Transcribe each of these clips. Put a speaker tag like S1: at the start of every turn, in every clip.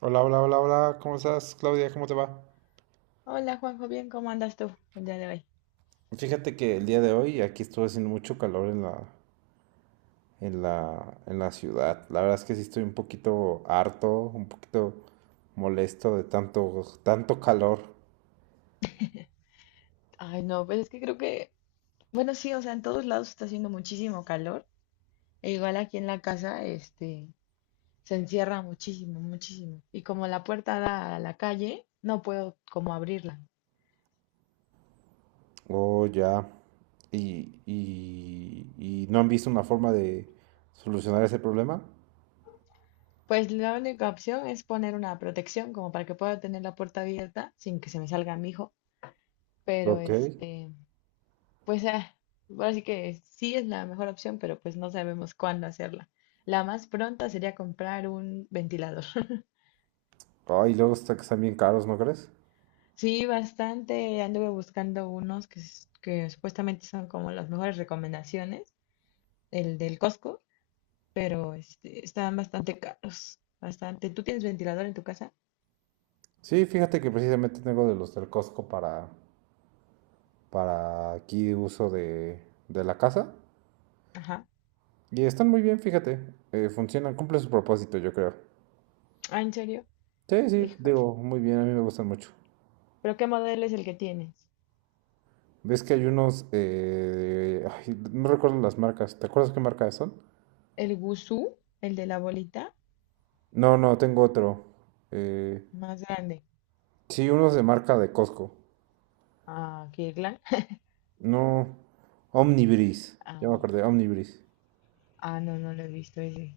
S1: Hola, hola, hola, hola, ¿cómo estás, Claudia? ¿Cómo te va?
S2: Hola Juanjo, bien, ¿cómo andas tú el día de hoy?
S1: Fíjate que el día de hoy aquí estuvo haciendo mucho calor en la ciudad. La verdad es que sí estoy un poquito harto, un poquito molesto de tanto, tanto calor.
S2: Ay, no, pues es que creo que, bueno, sí, o sea, en todos lados está haciendo muchísimo calor, e igual aquí en la casa, se encierra muchísimo, muchísimo. Y como la puerta da a la calle, no puedo como abrirla.
S1: Oh, ya. Y no han visto una forma de solucionar ese problema.
S2: Pues la única opción es poner una protección como para que pueda tener la puerta abierta sin que se me salga mi hijo, pero
S1: Ok.
S2: pues ah, ahora sí que sí es la mejor opción, pero pues no sabemos cuándo hacerla. La más pronta sería comprar un ventilador.
S1: Ay, luego está que están bien caros, ¿no crees?
S2: Sí, bastante. Anduve buscando unos que supuestamente son como las mejores recomendaciones, el del Costco, pero están bastante caros, bastante. ¿Tú tienes ventilador en tu casa?
S1: Sí, fíjate que precisamente tengo de los del Costco para aquí uso de la casa.
S2: Ajá.
S1: Y están muy bien, fíjate. Funcionan, cumplen su propósito, yo creo.
S2: Ah, ¿en serio?
S1: Sí, sí,
S2: Híjole.
S1: digo, muy bien, a mí me gustan mucho.
S2: ¿Pero qué modelo es el que tienes?
S1: ¿Ves que hay unos ay, no recuerdo las marcas? ¿Te acuerdas qué marca son?
S2: ¿El Guzú? ¿El de la bolita?
S1: No, no, tengo otro. Eh,
S2: Más grande.
S1: sí, unos de marca de Costco.
S2: Ah, Kirkland.
S1: No, Omnibris. Ya me
S2: Ah,
S1: acordé, Omnibris.
S2: ah, no, no lo he visto ese.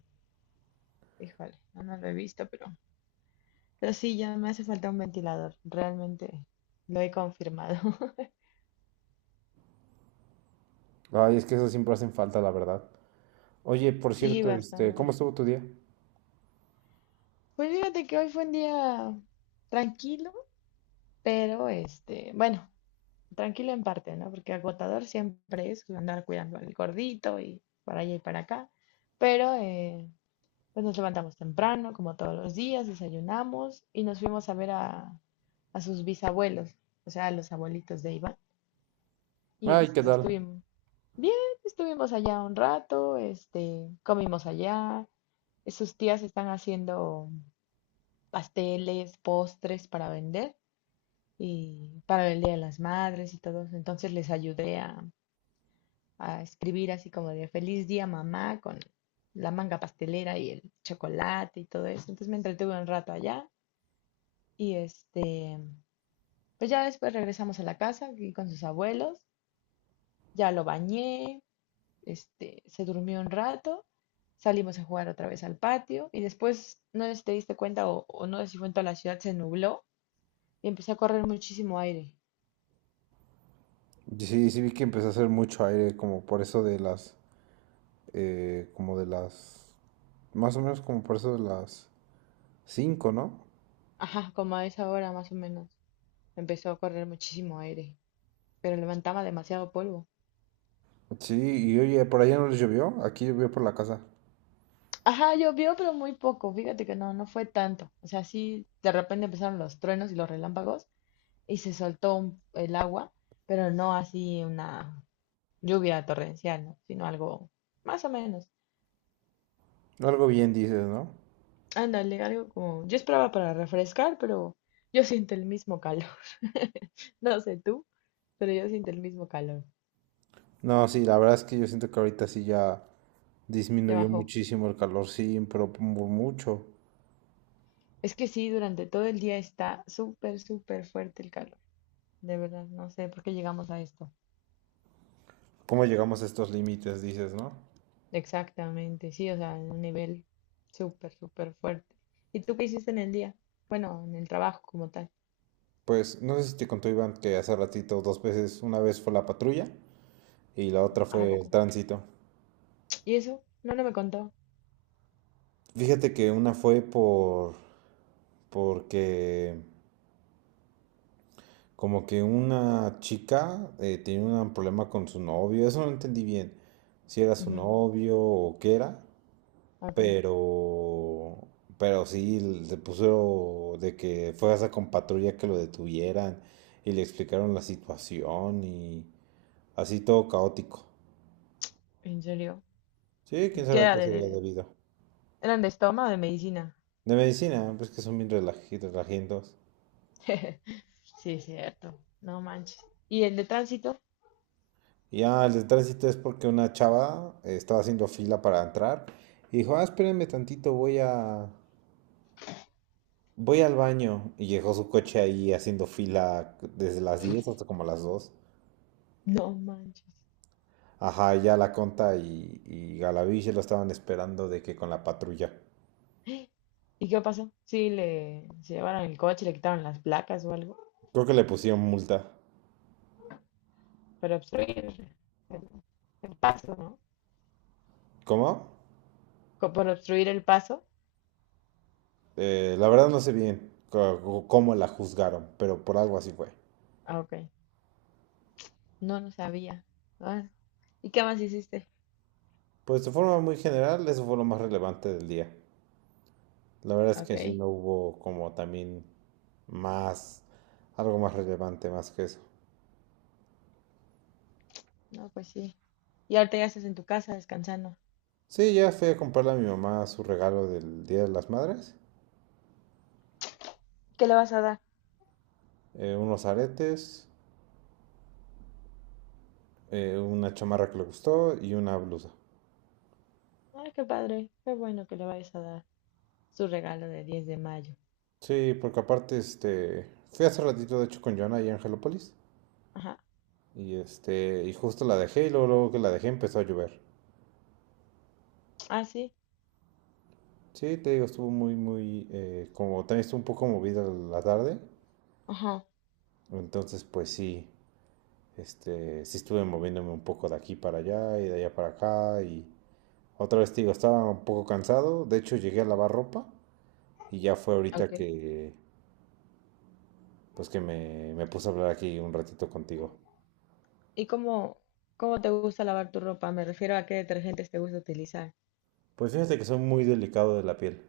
S2: Híjole, no, no lo he visto, pero... Pero sí, ya me hace falta un ventilador. Realmente lo he confirmado.
S1: Ay, es que esos siempre hacen falta, la verdad. Oye, por
S2: Sí,
S1: cierto, ¿cómo
S2: bastante.
S1: estuvo tu día?
S2: Pues fíjate que hoy fue un día tranquilo, pero bueno, tranquilo en parte, ¿no? Porque agotador siempre es andar cuidando al gordito y para allá y para acá. Pero pues nos levantamos temprano, como todos los días, desayunamos y nos fuimos a ver a sus bisabuelos, o sea, a los abuelitos de Iván. Y
S1: Ay, ¿qué tal?
S2: estuvimos bien, estuvimos allá un rato, comimos allá. Sus tías están haciendo pasteles, postres para vender y para el Día de las Madres y todo. Entonces les ayudé a escribir así como de feliz día mamá con la manga pastelera y el chocolate y todo eso. Entonces me entretuve un rato allá y pues ya después regresamos a la casa aquí con sus abuelos, ya lo bañé, se durmió un rato. Salimos a jugar otra vez al patio y después, no sé si te diste cuenta o no sé si fue en toda la ciudad, se nubló y empezó a correr muchísimo aire.
S1: Sí, sí vi que empezó a hacer mucho aire, como por eso de las más o menos como por eso de las cinco, ¿no?
S2: Ajá, como a esa hora más o menos. Empezó a correr muchísimo aire, pero levantaba demasiado polvo.
S1: Sí, y oye, por allá no les llovió, aquí llovió por la casa.
S2: Ajá, llovió, pero muy poco. Fíjate que no, no fue tanto. O sea, sí, de repente empezaron los truenos y los relámpagos y se soltó el agua, pero no así una lluvia torrencial, ¿no? Sino algo más o menos.
S1: Algo bien dices, ¿no?
S2: Ándale, algo como... Yo esperaba para refrescar, pero yo siento el mismo calor. No sé tú, pero yo siento el mismo calor.
S1: No, sí, la verdad es que yo siento que ahorita sí ya
S2: Ya
S1: disminuyó
S2: bajó.
S1: muchísimo el calor, sí, pero mucho.
S2: Es que sí, durante todo el día está súper, súper fuerte el calor. De verdad, no sé por qué llegamos a esto.
S1: ¿Cómo llegamos a estos límites, dices, no?
S2: Exactamente, sí, o sea, en un nivel súper, súper fuerte. ¿Y tú qué hiciste en el día? Bueno, en el trabajo como tal.
S1: Pues no sé si te contó Iván que hace ratito dos veces, una vez fue la patrulla y la otra
S2: ¿A
S1: fue el
S2: poco?
S1: tránsito.
S2: ¿Y eso? No, no me contó.
S1: Fíjate que una fue porque como que una chica, tenía un problema con su novio, eso no entendí bien, si era su
S2: Ujú,
S1: novio o qué era,
S2: ok,
S1: pero, pero sí le puso de que fue hasta con patrulla que lo detuvieran y le explicaron la situación y así todo caótico.
S2: ¿en serio?
S1: Sí, quién
S2: ¿Qué
S1: sabe a
S2: era
S1: qué sería debido.
S2: eran de estómago o de medicina?
S1: De medicina, pues que son bien relajientos.
S2: Sí, es cierto, no manches. ¿Y el de tránsito?
S1: Y ya el de tránsito es porque una chava, estaba haciendo fila para entrar y dijo, ah, espérenme tantito, voy a... Voy al baño y dejó su coche ahí haciendo fila desde las 10 hasta como las 2.
S2: No manches.
S1: Ajá, ya la Conta y Galavich lo estaban esperando de que con la patrulla.
S2: ¿Y qué pasó? Sí, le se llevaron el coche, le quitaron las placas o algo.
S1: Creo que le pusieron multa.
S2: Para obstruir el paso, ¿no?
S1: ¿Cómo?
S2: Por obstruir el paso.
S1: La verdad no sé bien cómo la juzgaron, pero por algo así fue.
S2: Ah, ok. No, no sabía. Ah, ¿y qué más hiciste?
S1: Pues de forma muy general, eso fue lo más relevante del día. La verdad es
S2: Ok.
S1: que sí no hubo como también más, algo más relevante más que eso.
S2: No, pues sí. Y ahorita ya estás en tu casa descansando.
S1: Sí, ya fui a comprarle a mi mamá su regalo del Día de las Madres.
S2: ¿Qué le vas a dar?
S1: Unos aretes, una chamarra que le gustó y una blusa.
S2: Ay, qué padre. Qué bueno que le vayas a dar su regalo de 10 de mayo.
S1: Sí, porque aparte, fui hace ratito de hecho con Joana y Angelopolis
S2: Ajá.
S1: y y justo la dejé y luego, luego que la dejé empezó a llover.
S2: Ah, sí.
S1: Sí, te digo, estuvo muy, muy, como también estuvo un poco movida la tarde,
S2: Ajá.
S1: entonces pues sí, sí estuve moviéndome un poco de aquí para allá y de allá para acá y otra vez te digo, estaba un poco cansado, de hecho llegué a lavar ropa y ya fue
S2: Ok.
S1: ahorita que, pues que me puse a hablar aquí un ratito contigo.
S2: ¿Y cómo, cómo te gusta lavar tu ropa? Me refiero a qué detergentes te gusta utilizar.
S1: Pues fíjate que soy muy delicado de la piel.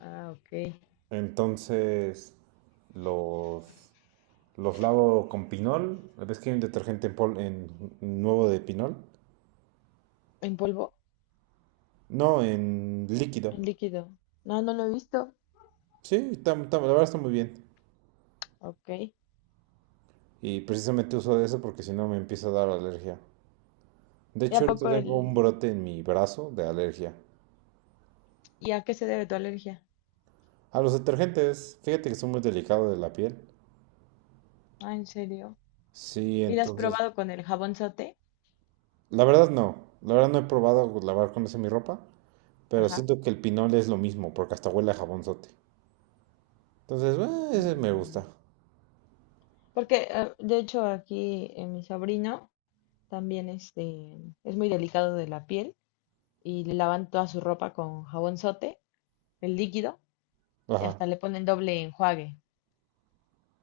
S2: Ah, ok.
S1: Entonces, los, los lavo con pinol. ¿Ves que hay un detergente nuevo de pinol?
S2: ¿En polvo?
S1: No, en líquido.
S2: En líquido. No, no lo he visto.
S1: Sí, la verdad está muy bien.
S2: Ok. ¿Y
S1: Y precisamente uso de eso porque si no me empieza a dar alergia. De
S2: a
S1: hecho, ahorita
S2: poco
S1: tengo un
S2: el...
S1: brote en mi brazo de alergia.
S2: ¿Y a qué se debe tu alergia?
S1: A los detergentes, fíjate que soy muy delicado de la piel.
S2: Ah, ¿en serio?
S1: Sí,
S2: ¿Y la has
S1: entonces
S2: probado con el jabón?
S1: la verdad no, la verdad no he probado lavar con esa mi ropa, pero
S2: Ajá.
S1: siento que el pinol es lo mismo, porque hasta huele a jabonzote. Entonces, ese me
S2: Mm,
S1: gusta.
S2: porque, de hecho, aquí mi sobrino también es muy delicado de la piel y le lavan toda su ropa con jabón sote, el líquido, y
S1: Ajá.
S2: hasta le ponen doble enjuague.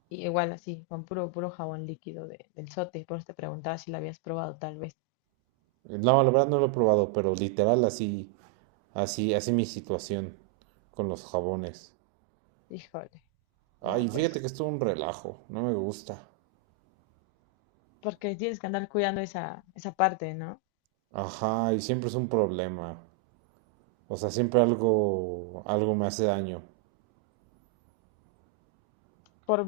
S2: Y igual así, con puro, puro jabón líquido del sote. Por eso te preguntaba si lo habías probado, tal vez.
S1: No, la verdad no lo he probado, pero literal así, así, así mi situación con los jabones.
S2: Híjole, no,
S1: Ay, fíjate
S2: pues,
S1: que es todo un relajo, no me gusta.
S2: porque tienes que andar cuidando esa, esa parte, ¿no?
S1: Ajá, y siempre es un problema. O sea, siempre algo, algo me hace daño.
S2: Por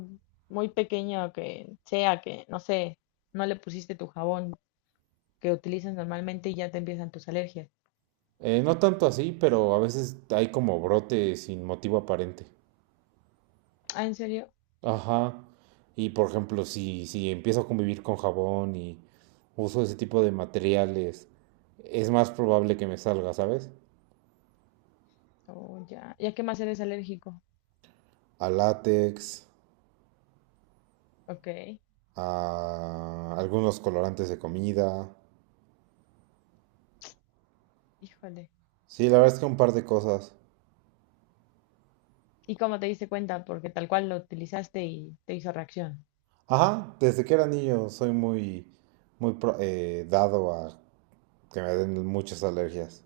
S2: muy pequeño que sea, que, no sé, no le pusiste tu jabón que utilizas normalmente y ya te empiezan tus alergias.
S1: No tanto así, pero a veces hay como brote sin motivo aparente.
S2: Ah, ¿en serio?
S1: Ajá. Y por ejemplo, si empiezo a convivir con jabón y uso ese tipo de materiales, es más probable que me salga, ¿sabes?
S2: Oh, ya. ¿Y a qué más eres alérgico?
S1: A látex,
S2: Ok,
S1: a algunos colorantes de comida.
S2: híjole.
S1: Sí, la verdad es que un par de cosas.
S2: ¿Y cómo te diste cuenta? Porque tal cual lo utilizaste y te hizo reacción.
S1: Ajá, desde que era niño soy muy, muy dado a que me den muchas alergias.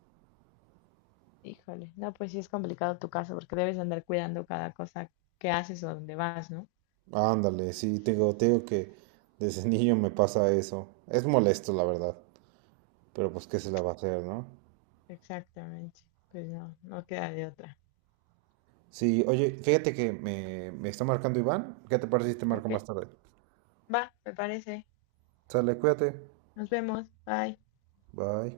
S2: Híjole, no, pues sí es complicado tu caso porque debes andar cuidando cada cosa que haces o dónde vas, ¿no?
S1: Ándale, sí, tengo que desde niño me pasa eso. Es molesto, la verdad, pero pues qué se la va a hacer, ¿no?
S2: Exactamente. Pues no, no queda de otra.
S1: Sí, oye, fíjate que me está marcando Iván. ¿Qué te parece si te marco
S2: Ok,
S1: más tarde?
S2: va, me parece.
S1: Sale, cuídate.
S2: Nos vemos. Bye.
S1: Bye.